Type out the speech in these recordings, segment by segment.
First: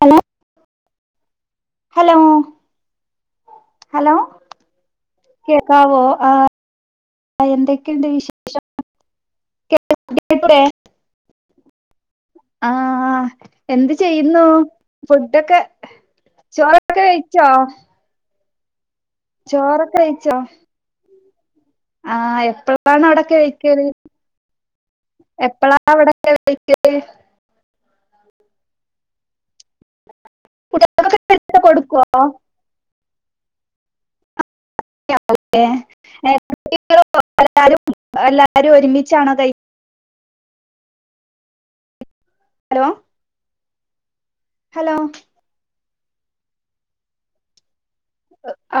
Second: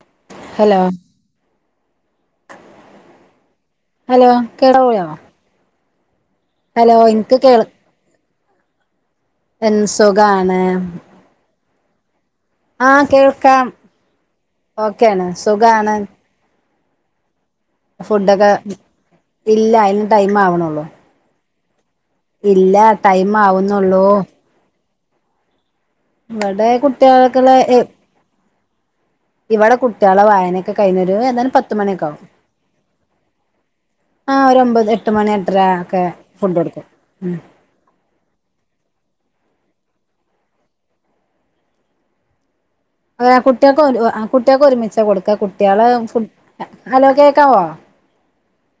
Hello hello hello hello കേടാ പോളോ കാവോ ഹലോ എനിക്ക് കേള് വിശേഷം എ സുഖമാണ് ആഹ എന്ത് ചെയ്യുന്നു ഓക്കെയാണ് ഫുഡൊക്കെ സുഖാണ് ചോറ ക [unintelligible] ച്ചോ ഉ ഇല്ല അയിന് ടൈം ആവണള്ളോ ആ ഇല്ല ടൈം ആവുന്നുള്ളൂ എപ്പഴ ഇവിടെ കുട്ടികൾക്കള [unintelligible] ഇവിടെ കു കുട്ടികളെ വായനൊക്കെ കഴിഞ്ഞരു കുട്ടികൾക്കൊക്കെ എന്നായാലും എടുത്ത് പത്ത് കൊടുക്കോ മണിയൊക്കെ ആകും ആ ഒരു ഒമ്പത് എട്ട് മണി എട്ടര ഒക്കെ ഫുഡ് കൊടുക്കും ഉം എല്ലാരും ഒരുമിച്ചാണോ കൈക്കല് [unintelligible] ഹലോ കുട്ടിയൊക്കെ കുട്ടികൾക്ക് ഹലോ ഒരുമിച്ച കൊടുക്ക കുട്ടികളെ ഹലോ കേക്കാവോ ആ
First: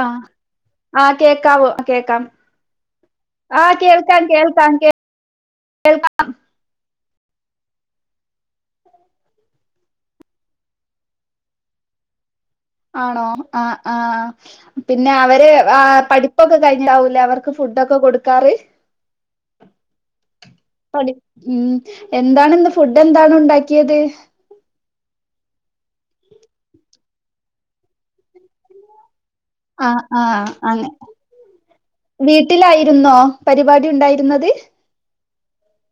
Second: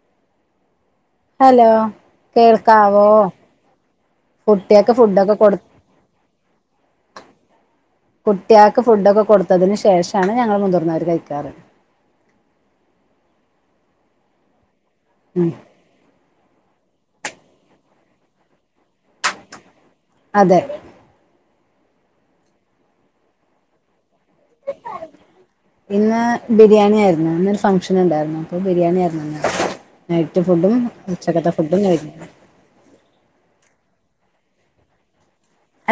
ആ കേൾക്കാവോ ഹലോ കേൾക്കാം കേൾക്കാവോ ആഹ് കേൾക്കാം കേൾക്കാം കുട്ടിയക്ക് കേൾക്കാം കുട്ട്യാൾക്ക് ഫുഡൊക്കെ കൊടുത്തതിന് ശേഷാണ് ഞങ്ങള് മുതിർനോർ കഴിക്കാറ് ആണോ ആ ആ പിന്നെ അവര് ഉം പഠിപ്പൊക്കെ കഴിഞ്ഞിട്ടാവും ല്ലെ അവർക്ക് ഫുഡ്‌ ഒക്കെ കൊടുക്കാറ് അതെ പഠി ഉം എന്താണ് ഇന്ന് ഫുഡ് എന്താണ് ഉണ്ടാക്കിയത് ഇന്ന് ബിരിയാണി ആയിരുന്നു. ഇന്നൊരു ഫംഗ്ഷൻ ഉണ്ടായിരുന്നു. അപ്പൊ ബിരിയാണി ആയിരുന്നു. ആ ആ നൈറ്റ് ഫുഡും അങ്ങെ ഉച്ചക്കത്തെ ഫുഡും കഴിഞ്ഞു വീട്ടിലായിരുന്നോ പരിപാടി ഉണ്ടായി രുന്നത്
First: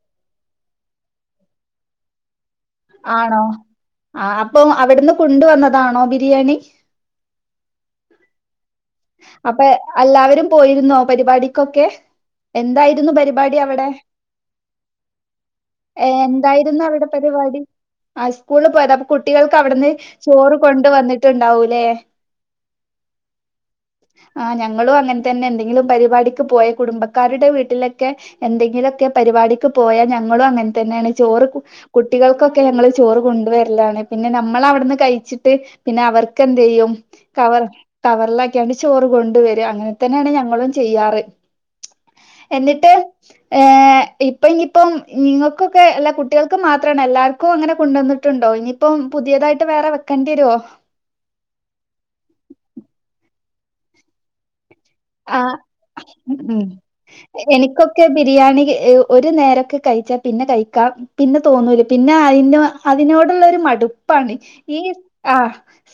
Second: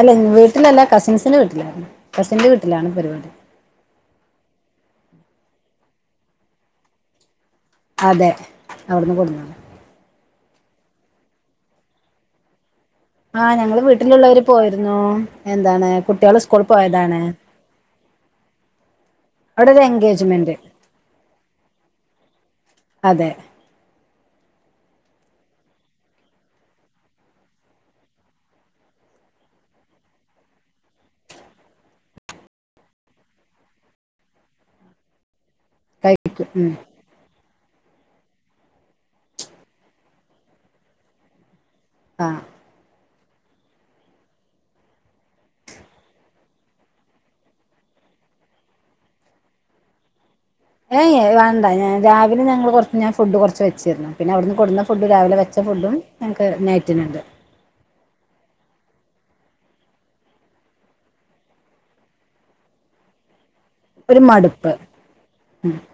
അല്ല വീട്ടിലല്ല കസിൻസിന്റെ വീട്ടിലായിരുന്നു കസിന്റെ വീട്ടി ആണോ ആ അപ്പൊ അവിടുന്ന് കൊണ്ടുവന്നതാണോ ബിരിയാണി അതെ അവിടുന്ന് കൊടുന്നാണ് അപ്പൊ അല്ലാവരും പോയിരുന്നോ പരിപാടിക്കൊക്കെ എന്തായി രുന്നു ആ പരിപാടി ഞങ്ങള് അവടെ വീട്ടിലുള്ളവര് പോയിരുന്നു എന്താണ് ഏ കുട്ടികൾ സ്കൂളിൽ എന്തായിരുന്നു അവിടെ പോയതാണ് പരിപാടി ആ സ്കൂളിൽ പോയത അപ്പൊ കുട്ടികൾക്ക് അവിടെ ഒരു അവിടുന്ന് എൻഗേജ്മെന്റ് ചോറ് കൊണ്ട് വന്നിട്ടുണ്ടാവൂലേ അതെ ആ ഞങ്ങളും അങ്ങനെ തന്നെ എന്തെങ്കിലും പരിപാടിക്ക് പോയാൽ കുടുംബക്കാരുടെ വീട്ടിലൊക്കെ എന്തെങ്കിലു ഒക്കെ പരിപാടിക്ക് പോയാൽ ഞങ്ങളും അങ്ങൻ തന്നെയാണ് ചോറ് കുട്ടികൾക്കൊക്കെ ഞങ്ങൾ ചോറ് കൊണ്ടുവരലാണ്. പിന്നെ നമ്മൾ അവിടുന്ന് കഴിച്ചി ട്ട് പിന്നെ അവർക്ക് കഴിക്കും ഉം എന്തെയും കവർ കവർ ലാ ക്ക്യാണ്ട് ചോറ് കൊണ്ട് വരും അങ്ങനെ തന്നെയാണ് ഞങ്ങളും ചെയ്യാറ് ആ എന്നിട്ട് ഏ ഇപ്പൊ ഇനിയിപ്പം നിങ്ങൾക്കൊക്കെ അല്ല കുട്ടികൾക്ക് മാത്രമാണ് എല്ലാവർക്കും അങ്ങനെ കൊണ്ടുവന്നിട്ടുണ്ടോ ഇനിയിപ്പം പുതിയതായിട്ട് വേറെ വെക്കേണ്ടി വരോ ഏ ഏ വേണ്ട ഞാൻ രാവിലെ ഞങ്ങള് കൊറച്ച് ഞാൻ സ്‌ ഫുഡ് കുറച്ച് വെച്ചിരുന്നു. പിന്നെ അവിടുന്ന് കൊണ്ടന്ന ഫുഡ് രാവിലെ ആഹ് വച്ച ഫുഡും ഞങ്ങൾക്ക് നൈറ്റ്‌ ന്ണ്ട് ക്കെബിരിയാണി ഒരു നേരൊക്കെ കഴിച്ചാ പിന്നെ കഴിക്കാം പിന്നെ തോന്നൂല. പിന്നെ അതി അതിനോടുള്ള ഒരു മട് ഒരു പ്പാണ് മടുപ്പ് ഈ ആ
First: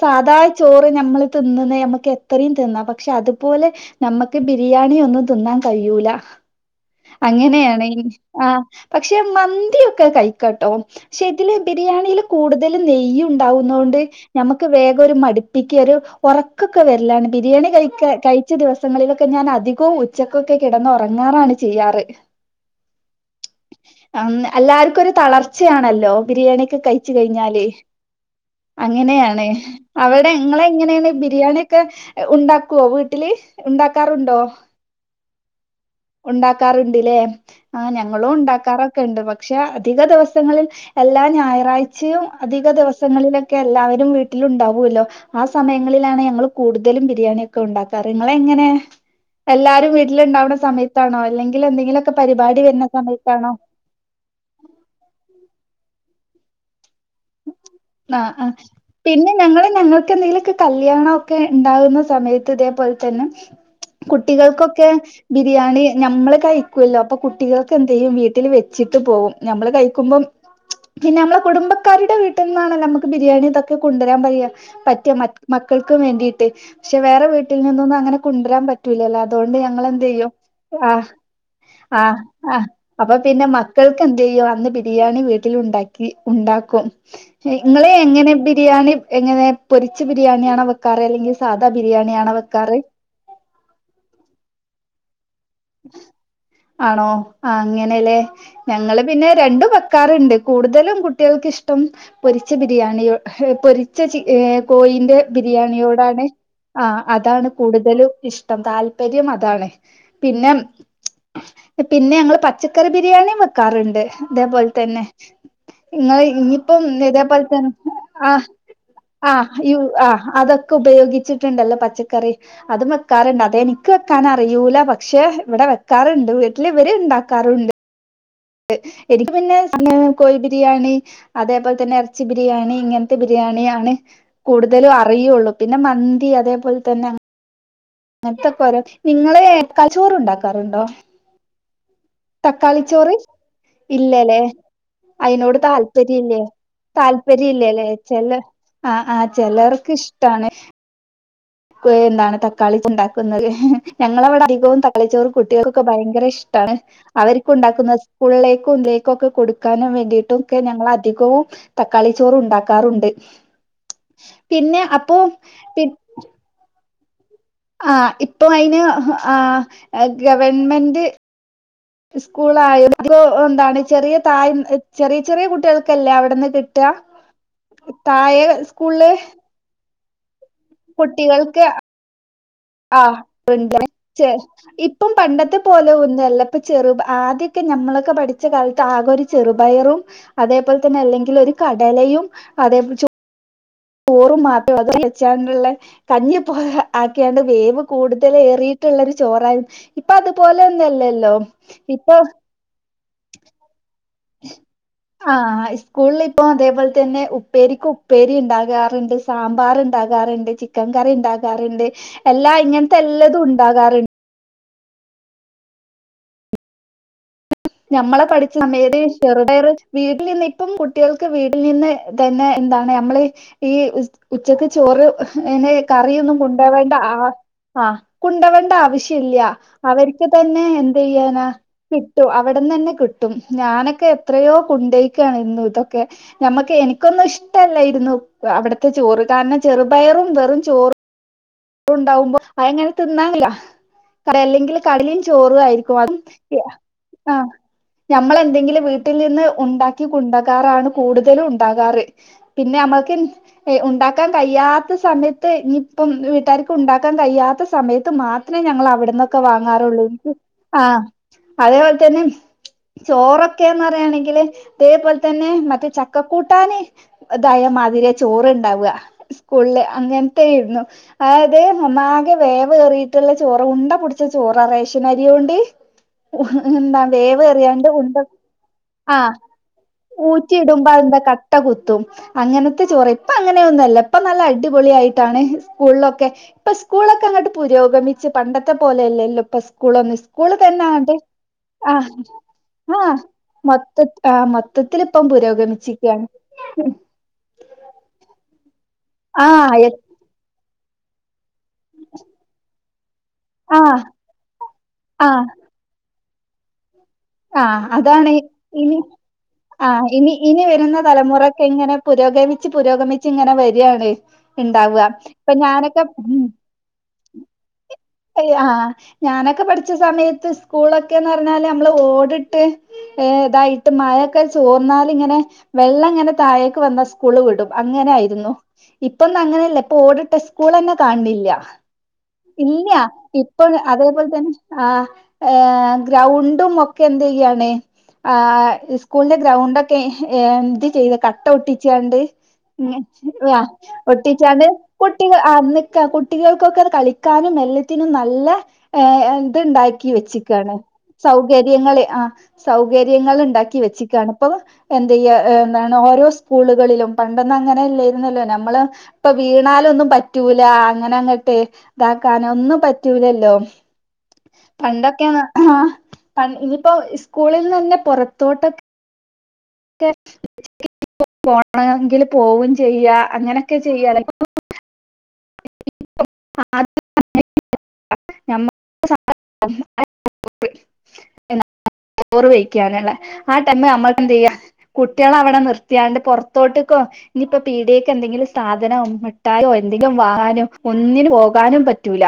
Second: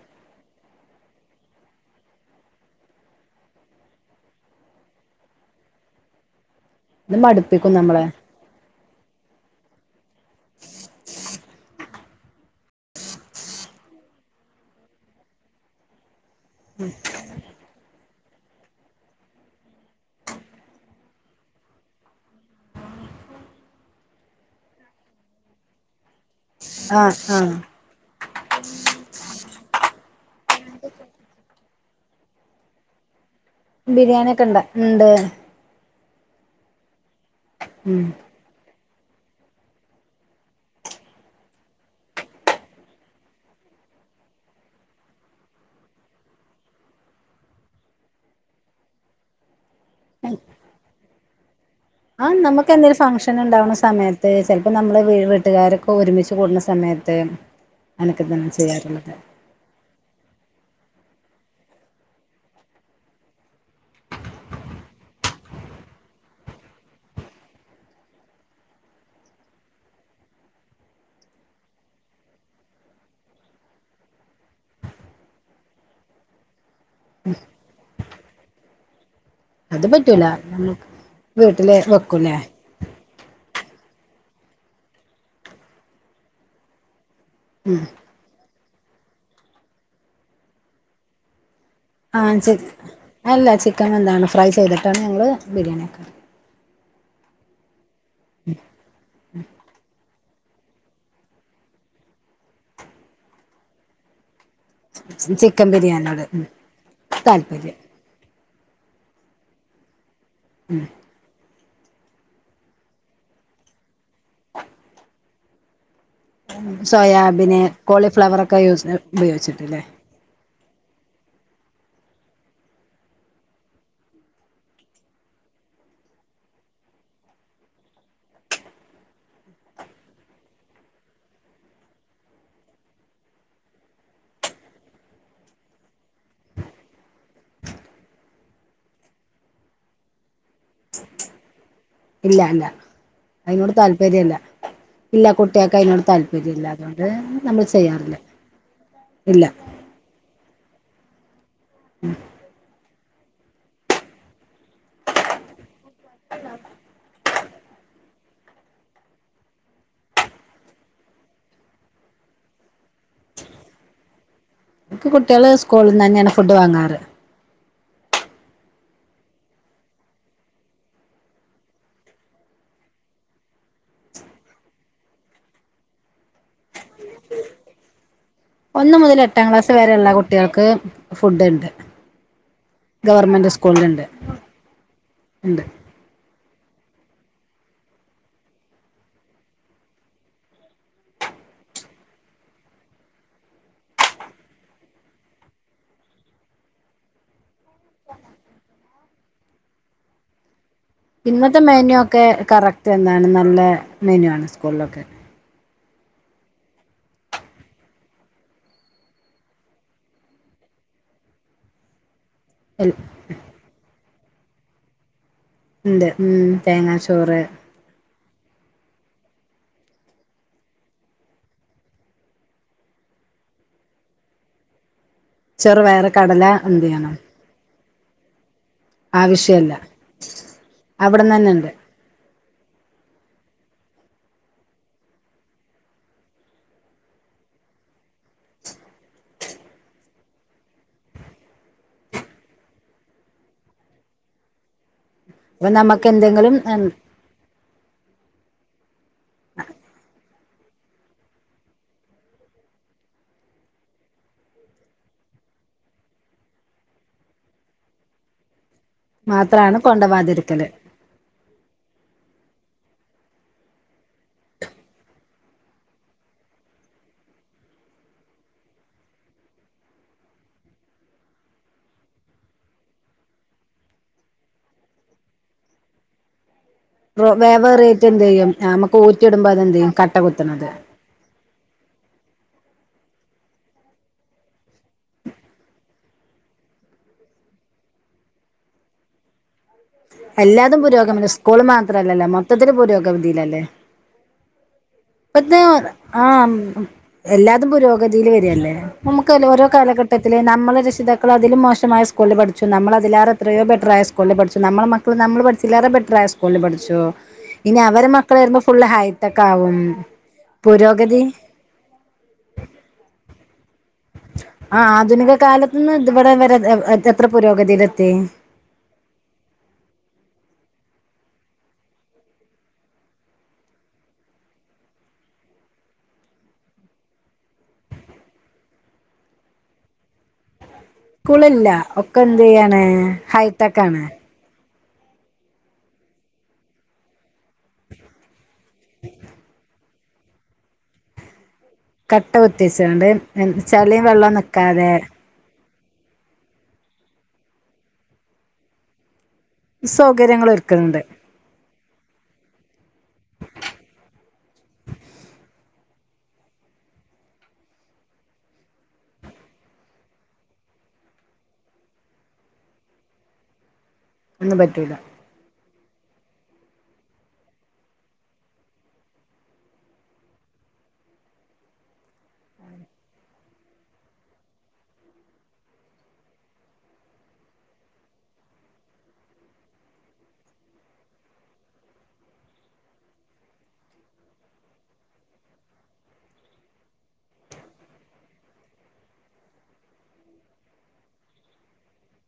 സാധാ ചോറ് നമ്മള് തിന്നുന്നെ നമ്മക്ക് എത്രയും തിന്നാം പക്ഷെ അതുപോലെ നമ്മക്ക് ബിരിയാണി ഒന്നും തിന്നാൻ കഴിയൂല ഇത് മടുപ്പിക്കും അങ്ങനെയാണ് എ നമ്മളെ ആ പക്ഷെ മന്തിയൊക്കെ കഴിക്കാട്ടോ പക്ഷെ ഇതില് ബിരിയാണിയില് കൂടുതല് നെയ്യ് ഉണ്ടാവുന്നൊണ്ട് ഞമ്മക്ക് വേഗം ഒരു മടുപ്പിക്ക ഒരു ഉറക്കൊക്കെ വരലാണ് ബിരിയാണി കഴിക്കാൻ കഴിച്ച ദിവസം സങ്ങളിലൊക്കെ ഞാൻ അധികവും ഉച്ചക്കൊക്കെ കിടന്ന് ഉറങ്ങാറാണ് ചെയ്യാറ് എല്ലാർക്കും ഒരു തളർച്ചയാണല്ലോ ബിരിയാണിയൊക്കെ കഴിച്ച് ആഹ് ആഹ് കഴിഞ്ഞാല് ഒക്കെ ഉണ്ടാക്കുവോ വീട്ടില് ബിരിയാണി ഉണ്ടാക്കാറുണ്ടോ ഒക്കെ ഇണ്ട് ഇണ്ട് ഉണ്ടാക്കാറുണ്ട്ല്ലേ ആഹ് ഉം ഞങ്ങളും ഉണ്ടാക്കാറൊ ക്കണ്ട് പക്ഷെ അധിക ദിവസങ്ങളിൽ എല്ലാ ഞായറാഴ്ചയും അധിക ദിവസങ്ങളിലൊക്കെ എല്ലാവരും വീട്ടില് ഉണ്ടാവുല്ലോ ആ സമയങ്ങളിലാണ് ഞങ്ങൾ കൂടുതലും ബിരിയാണി ഒക്കെ ഉണ്ടാക്കാറ് ഇങ്ങള് എങ്ങനെ എല്ലാരു വീട്ടിലുണ്ടാവുന്ന സമയ ത്താണോ അല്ലെങ്കി ആഹ് നമക്ക് എന്തെങ്കിലും ഫംഗ്ഷൻ ഉണ്ടാവുന്ന സമയത്ത് ചിലപ്പോ നമ്മള് വീട്ടുകാരൊക്കെ ഇപ്പൊ ഒരുമിച്ച് കൂട്ന്ന സമയത്ത് അനൊക്കെ ആഹ് തന്നെ ആഹ് ചെയ്യാറുള്ളത് പിന്നെ ഞങ്ങള് ഞങ്ങൾക്കെന്തെങ്കിലുമൊക്കെ കല്യാണം ക്കെ ഉണ്ടാകുന്ന സമയത്ത് ഇതേപോലെ തന്നെ കുട്ടികൾക്കൊക്കെ ബിരിയാണി ഞമ്മള് കഴിക്കല്ലോ അപ്പൊ കുട്ടികൾക്ക് എന്ത് ചെയ്യും വീട്ടിൽ വെച്ചിട്ട് പോകും നമ്മള് കഴിക്കുമ്പം പിന്നെ നമ്മളെ കുടുംബക്കാരുടെ വീട്ടി വീട്ടിന്നാണെ നമുക്ക് ബിരിയാണി ഇതൊക്കെ കൊണ്ടുവരാൻ പറയാ പറ്റാ മക്കൾക്കും വേണ്ടിട്ട് പക്ഷെ വേറെ വീട്ടിൽ നിന്നൊന്നും അങ്ങനെ കൊണ്ടുരാൻ പറ്റൂലല്ലോ അതുകൊണ്ട് അത് ഞങ്ങള് എന്ത് പറ്റൂല ചെയ്യും നമുക്ക് ആഹ് വീട്ടില് ആഹ് വെക്കൂലേ ആഹ് അപ്പൊ പിന്നെ മ മക്കൾക്ക് എന്ത് ചെയ്യോ അന്ന് ബിരിയാണി വീട്ടിൽ ഉണ്ടാക്കി ഉണ്ടാക്കും ഇങ്ങള് എങ്ങനെ ബി രിയാണി എങ്ങനെ പൊരിച്ച് ബിരിയാണിയാണോ വെക്കാറ് അല്ലെങ്കിൽ സാധാ ബിരിയാണിയാണോ ആഹ് ചി വെക്കാറ് അല്ല ചിക്കൻ എന്താണ് ഫ്രൈ ചെയ്തിട്ടാണ് ഞങ്ങള് ബിരിയാണി വെക്കാ ആണോ ആ അങ്ങെ ല്ലേ ഞങ്ങള് പിന്നെ രണ്ടും വെക്കാർണ്ട് കൂടുതലും കുട്ടികൾക്കിഷ്ടം പൊരിച്ച ബിരിയാണിയോ പൊരിച്ച ചി കോഴിന്റെ ചിക്കൻ ബിരിയാണിയോട് ബിരിയാണിയോടാണ് ഉം ആ അതാണ് താല്പര്യം കൂടുതലും ഇഷ്ടം ടം താല്പര്യം അതാണ് പിന്നെ പിന്നെ ഞങ്ങള് പച്ചക്കറി ബിരിയാണിയും വെക്കാറുണ്ട് അതേപോലെ തന്നെ ഇങ്ങ ഇനിപ്പം ഇതേപോലെ സോയാബീന് തന്നെ ആഹ് കോളിഫ്ലവറൊക്കെ യൂസ് ആഹ് ഉപയോഗിച്ചിട്ടില്ലേ ആഹ് അതൊക്കെ ഉപയോഗിച്ചിട്ടുണ്ടല്ലോ പച്ചക്കറി അതും വെക്കാറുണ്ട് അത് എനിക്ക് വെക്കാൻ അറിയൂല പ പക്ഷെ ഇവിടെ വെക്കാറുണ്ട് വീട്ടിൽ ഇവര് ഇണ്ടാക്കാറുണ്ട് എനിക്ക് പിന്നെ കോഴി ബിരിയാണി അതേപോലെ തന്നെ ഇറച്ചി ബിരിയാണി ഇങ്ങനത്തെ ബിരിയാണി ആണ് കൂടുതലും അറിയുള്ളു പിന്നെ മന്തി അതേപോലെ തന്നെ അങ്ങനെത്തൊക്കെ ഓരോ നിങ്ങള് കച്ചോറ് ഉണ്ടാക്കാറുണ്ടോ ഇല്ല ഇല്ല തക്കാളിച്ചോറ് അതിനോട് താല്പര്യല്ല ഇല്ലല്ലേ ഇല്ല അയിനോട് കുട്ടികൾക്ക് അതിനോട് താല്പര്യ ഇല്ലേ താല്പര്യമില്ല അതുകൊണ്ട് താല്പര്യ നമ്മൾ ഇല്ലല്ലേ ചെയ്യാറില്ല ച ആ ആഹ് ഇല്ല ചെലർക്ക് ഇഷ്ടാണ് എന്താണ് തക്കാളി ചുണ്ടാക്ക ഞങ്ങളവിടെ അധികവും തക്കളി ച്ചോറും കുട്ടികൾ- ഭയങ്കര ഇഷ്ട അവർ ഉണ്ടാക്കുന്ന സ്കൂളിലേക്കും ഇലേക്കും ഒക്കെ കൊടുക്കാനും വേണ്ടിയിട്ടും ഒക്കെ ഞങ്ങങ്ങള അധികവും തക്കാളി ചോറ ഉണ്ടാക്കാറുണ്ട് പിന്നെ എ അപ്പോ കുട്ടികള് പി സ്കൂളിൽ നി തന്നെയാണ് ഫുഡ് വാറ് അ [inaudible] ആ ഇപ്പൊ അതിന് ആ ഗവൺമെന്റ് സ്കൂളായ എന്താണ് ചെറിയ ചെറിയ കുട്ടികൾക്കല്ലേ അവിടെന്ന് കിട്ടാ താഴെ ഒന്നു സ്കൂളില് മുതൽ എട്ടാം ക്ലാസ് വരെ ഉള്ള കുട്ടികൾ കുട്ടികൾക്ക് കുട്ടികൾക്ക് ഫുഡ്ണ്ട് ആ ഇപ്പം പണ്ടത്തെ ഉണ്ട് പോലെ ഒന്ന് ആദ്യൊക്കെ നമ്മളൊക്കെ പഠിച്ച കാലത്ത് ആകെ ഒരു ചെറുപയറും അതേപോലെ തന്നെ അല്ലെങ്കിൽ ഒരു കടലയും അതേ- ചോറും മാത്രം അത് വെച്ചാണ്ടുള്ള കഞ്ഞിപ്പ ആക്കിയാണ്ട് വേവ കൂടുതലേറി ചോറരുന്നു ഇപ്പ അതുപോലെ ഒന്നല്ലല്ലോ ഇന്നത്തെ മെനു ഇപ്പൊ ഒക്കെ കറക്റ്റ് എന്താണ് നല്ല- മെനു ആണ് സ്കൂളിലൊക്കെ ആഹ് സ്കൂളിൽ ഇപ്പൊ അതേപോലെ തന്നെ ഉപ്പേരിക്ക് ഉപ്പേരി ഉണ്ടാകാറുണ്ട് സാമ്പാർ ഉണ്ടാകാറുണ്ട് ചിക്കൻ കറി ഉണ്ടാകാറുണ്ട് എല്ലാ ഇങ്ങനത്തെ എല്ലതും ഉണ്ടാകാറുണ്ട് ഉണ്ട് മം തേങ്ങാ ചോറ് നമ്മളെ പഠിച്ച സമയ ചെറുതയ വീട്ടിൽ നിന്ന് ഇപ്പം കുട്ടികൾക്ക് വീട്ടിൽ നിന്ന് തന്നെ എന്താണ് നമ്മൾ ഈ ഉച്ചക്ക് ചോറ്- അതിനു ചെറുപയർ കറിയൊന്നും കടല എന്ത് കൊണ്ടകണ്ട ചെയ്യണം ആ- ആ കുണ്ടവൻ ആശ്യ ഇില്ല ആവശ്യല്ല അവർക്ക് തന്നെ എന്ത് അവിടന്ന് ചെയ്യാന തന്നെ ഉണ്ട് കിട്ടും തന്നെ കിട്ടും ഞാനൊക്കെ എത്രയോ കൊണ്ടക്കയാണ് ഇരുന്നു ഇതൊക്കെ നമ്മക്ക് എനിക്കൊന്നും ഇഷ്ടല്ല ഇരുന്നു അവിടത്തെ ചോറ് കാരണം ചെറുപയറും വെറും ചോറണ്ടാവുമ്പോ അങ്ങനെ തിന്നാല്ല അല്ലെിൽ കട ചോറു അപ്പൊ ആയിരിക്കും നമുക്ക് എന്തെങ്കിലും അ- നമ്മൾ എന്തെങ്കിലും വീട്ടിൽ വീട്ടിൽ നിന്ന് ഉണ്ടാക്കി കൂടുതലും ഉണ്ടാകാറ് പിന്നെ നമ്മൾക്ക് ഉണ്ടാക്കാൻ കഴിയാത്ത സമയത്ത് ഇനിപ്പം വീട്ടാർക്ക് ഉണ്ടാക്കാൻ കഴിയാത്ത സമയത്ത് മാത്രം ഞവിടൊക്കെ മാത്രമാണ് വാങ്ങാറുള്ളൂ കൊണ്ടവാതിരിക്കല് എ അപലെ [unintelligible] ചോറൊക്കെന്ന് പറയയാണെങ്കില് അതേപോലെ തന്നെ മറ്റ ചക്കക്കൂട്ടാന് മാതിരി ചോറ്ണ്ടാവുക സ്കൂളില് അങ്ങനത്തെ ഇരുന്നു അതായത് ഒന്നാകെ വേവയറിയിട്ടുള്ള ചോറ് ഉണ്ട പിടിച്ച ചോറാ റേഷൻ അരിണ്ട് വേവ് റേറ്റ് എന്തെയ്യും ഞമ്മക്ക് ഊറ്റി ആഹ് ഇടുമ്പോ അതെന്തെയ്യും കട്ട കുത്തണത് ട്ട കുത്തും അങ്ങനത്തെ ചോറ ഇപ്പ അങ്ങന്നെയൊന്നുല്ല ഇപ്പ നല്ല അടിപൊളിയായിട്ടാണ് സ്‌കൂളിലൊക്കെ ഇപ്പൊ സ്കൂളൊക്കെ അങ്ങട്ട് പുരോഗമിച്ച് പണ്ടത്തെ പോലെയല്ലല്ലോ ഇപ്പ സ് സ്കൂളൊന്ന് സ്കൂള് എല്ലാതും തന്നാ അതെ പുരോഗമന സ്കൂള് ആ മാത്രല്ലല്ലോ മൊത്തത്തിൽ ആ പുരോഗതിയിലല്ലേ മൊത്ത ആ മൊത്തത്തില് ഇപ്പം ഇപ്പത്തെ പുരോഗമിച്ചിക്കാണ് ആ ഉം എല്ലാതും പുരോഗതിയിൽ വര് അല്ലെ [unintelligible] നമുക്കല്ലേ ഓരോ ആഹ് കാലഘട്ടത്തില് നമ്മള് [unintelligible] അതിലും മോശമായ സ്കൂളില് പഠിച്ചു നമ്മള് അതിലാറെ എത്രയോ ആഹ് ബെറ്ററായ സ്കൂളിൽ പഠിച്ചു നമ്മള മക്കൾ നമ്മൾ ആഹ് പഠിച്ചില്ലല്ലാരേ ബെറ്ററായ സ് [unintelligible] പഠിച്ചോ ഇനി ആഹ് അവരെ അതാണ് മക്കള് വരുമ്പോ ഫുള്ള് ഇനി ഹൈടെക്ക് ആവും ആഹ് ഇനി ഇനി വരുന്ന പുരോഗതി തലമുറൊക്കെ ഇങ്ങനെ പുരോഗമിച്ച് പുരോഗമിച്ച് ഇങ്ങനെ വര്യാണ് ആ ആധുനിക കാലത്ത്ന്ന് ത് ഇവിടെ വരെ എത്ര പുരോഗതില് അയ്യാ ആ ഞാനൊക്കെ പഠിച്ച സമയത്ത് സ്കൂളൊക്കെന്ന് പറഞ്ഞാല് നമ്മള് ഓടിട്ട് ഏ ഇതായിട്ട് മഴൊക്കെ ചോർന്നാൽ ഇങ്ങനെ വെള്ളം ഇങ്ങനെ താഴേക്ക് വന്നാ സ്കൂള് വിടും അങ്ങനെ ആയിരുന്നു ഇപ്പൊന്നും അങ്ങനെയല്ല ഇപ്പൊ ഓടിട്ട് സ്കൂളല്ല ഒക്കെ എന്ത് ചെയ്യാണ് [unintelligible] ഇപ്പൊ ഹൈടെക് ആണ് അതേപോലെ തന് ആ ഏ ഗ്രൗണ്ടും ഒക്കെ എന്തെയ്യാണ് ആ സ്കൂളിന്റെ ഗ്രൗണ്ട് ഒ [unintelligible] എന്ത് ചെയ്ത കട്ടോട്ടി ചാണ്ട് കട്ട കുത്തിച്ചാണ്ട് [unintelligible] ചളിയും വെള്ളം ഒട്ടിച്ചാണ്ട് നിക്കാതെ കുട്ടിക അ ന്ന് ക കുട്ടികൾക്കൊക്കെ അത് കളിക്കാനും എല്ല ത്തിനും നല്ല ഏ ഇത്ണ്ടാക്കി സൗകര്യങ്ങൾ വെച്ചക്കാണ് ഒരുക്കുന്നുണ്ട് സൗകര്യങ്ങളെ ആ സൗ കര്യങ്ങൾ ഇണ്ടാക്കി വെച്ചക്കാണ് ഇപ്പൊ എന്തെയ്യ [unintelligible] ഓരോ സ്കൂളുകളിലും പണ്ടന്നുംങ്ങനെല്ലായിരുന്നല്ലോ നമ്മള് ഇപ്പ വീണാലൊന്നും പറ്റൂല അങ്ങനെങ്ങട്ടെ ഇതാക്കാനൊന്നും പറ്റൂലല്ലോ ഒന്നും പറ്റൂല പണ്ടൊക്കെയാന്ന് അഹാ പ [unintelligible] ഇനിപ്പോ സ്കൂളിന്ന് തന്നെ പുറത്തോട്ടൊക്കെ [inaudible] പോണെങ്കിൽ പോവും ചെയ്യ അങ്ങനെ ഒക്കെ ചെയ്യാണ് റ് വിക്കാനുള്ള ആ ടൈമ്മ നമ്മൾക്ക് എന്ത് ചെയെയ്യ കുട്ടികള അവിടെ നിർത്തിയാണ്ട് പുൊറത്തോട്ടേക്കോ ഇനിയിപ്പോ പീഡിയക്ക്െ എന്തെങ്കിലും സാധനം വിിട്ടാലോ എ [unintelligible] അധികം വാഹാനും ഒന്നിന് പോകാനും പറ്റൂല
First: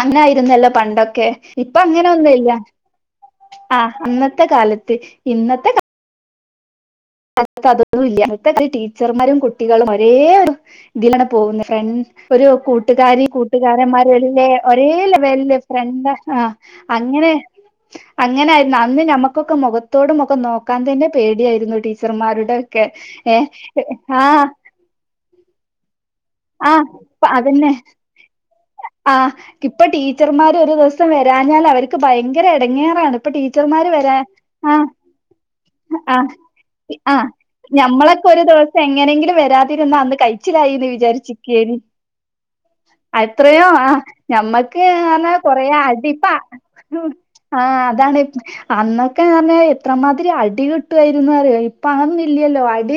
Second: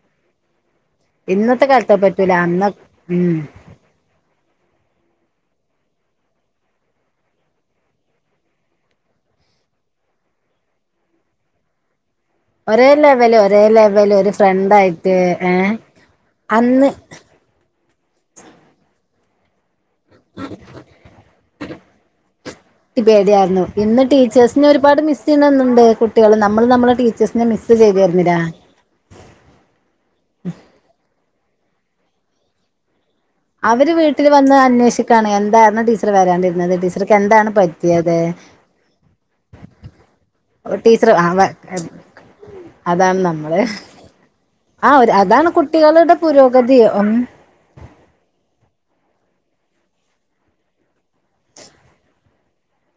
അങ്ങനെ ആരുന്നല്ലാം പണ്ടൊക്കെ ഇന്നത്തെ ഇപ്പൊ കാലത്തെ അങ്ങനെ പറ്റൂല ഒന്നുല്ല അന്ന് ഉം ആ അനത്ത ഇന്നത്തെ കാലത്ത് ഇന്നത്തെ ക അ അതൊന്നുംല്ല അത്തെ ടീച്ചർമാരും കുട്ടികളും ഒരേ ഇതിലാണ് പോകുന്നത് ഫ്രണ്ട് ഒരു ഒരേ കൂട്ടുകാരി ലെവല് ഒരേ ലെവല് ഒരു കൂട്ടുകാരന്മാരല്ലേ ഒരേ ഫ്രണ്ടായിട്ട് ഏ ലവല് ഫ്രണ്ട് ആ അന്ന് അങ്ങനെ അങ്ങനൊയിരുന്നു അന്ന് മ്മക്ക് ക്ക മൊഖത്ത് ത്തോടു മുഖംനോക്കാൻ തന്നെ പേടിയായിരുന്നു ട്ടി ച്ചർമാരുടെ ഒക്കെ ഏ ആഹ് ത്തിനൊന്ന്ണ്ടേക്കും ആഹ് അതന്നെ ചെയ്തിരുന്നില്ല ആ കിപ്പൊ ടീച്ചർമാര് ഒരു ദസം വരാഞ്ഞാൽ അവർ ക്ക്ഭയങ്കര എടങ്ങോറ പ്പെ ടീച്ചർമാര് അവര് വരാ വീട്ടിൽ വന്ന് ആ അന്വേഷിക്കാണ് എന്തായിരുന്നു ടീച്ചർ ആ വരാണ്ടിരുന്നത് ആ ടീച്ചർക്ക് എന്താണ് പറ്റിയത് ഞമ്മളൊക്കെ ഒരു ദിവസം എങ്ങനെങ്കിലും വരാതിരുന്ന അന്ന് കഴിച്ചിലായിന്ന് ടീച്ചർ വിചാരിച്ചു ആ വ ചിക്കെരി അതാണ് നമ്മള് അത്രയോ ആ ഞമ്മക്ക് ആ ഒരു പറന്നാ അതാണ് കൊറ അടി കുട്ടികളുടെ പ്പ പുരോഗതി ഉം ആ അതാണ് അന്നൊക്കെ പറഞ്ഞ എത്രമാതിരി അടി കിട്ടുവായിരുന്നു അറിയോ ഇപ്പ അഹൊന്നു ഇല്ലല്ലോ അടി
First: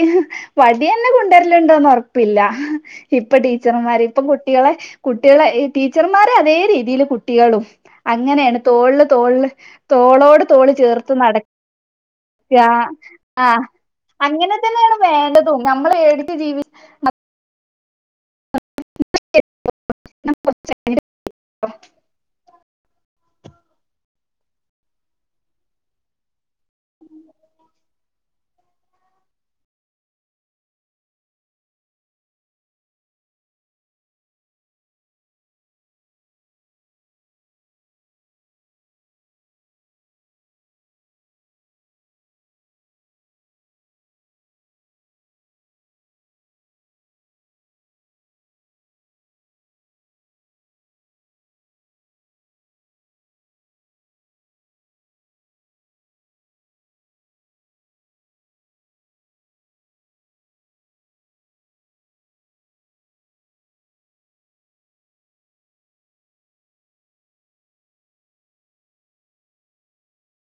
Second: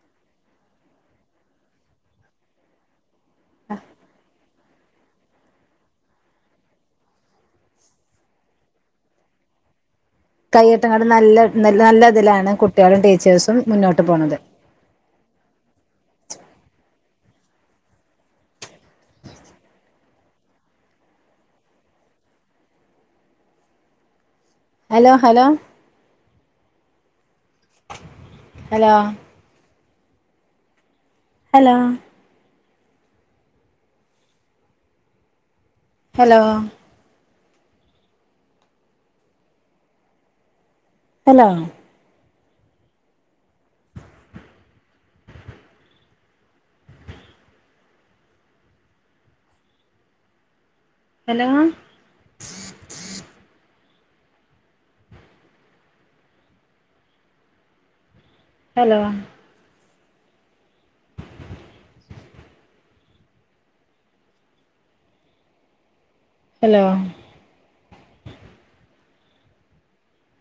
വടിയെന്നെ കൊണ്ടർല്ണ്ടോന്നൊർപ്പില്ല ഇപ്പൊ ടീച്ചർമാര് ഇപ്പ കു കുട്ടികളെ കുട്ട്യേ ളെ ഇ ടീച്ചർമാരെ അതേ രീതിയില് കുട്ടികളും അങ്ങനേണ് തോള്ള് തോള് കൈ്യെട്ടങ്ങാട്ടും നല്ല ന നല്ല ഇതിലാണ് യ കുട്ടികളും ആ ടീച്ചേഴ്സും മുന്നോട്ട് പോണത് അങ്ങനെ തന്നെയാണ് വേണ്ടതും നമ്മൾ എടു ജീ [inaudible] ഹലോ ഹലോ ഉം hello hello hello hello hello hello hello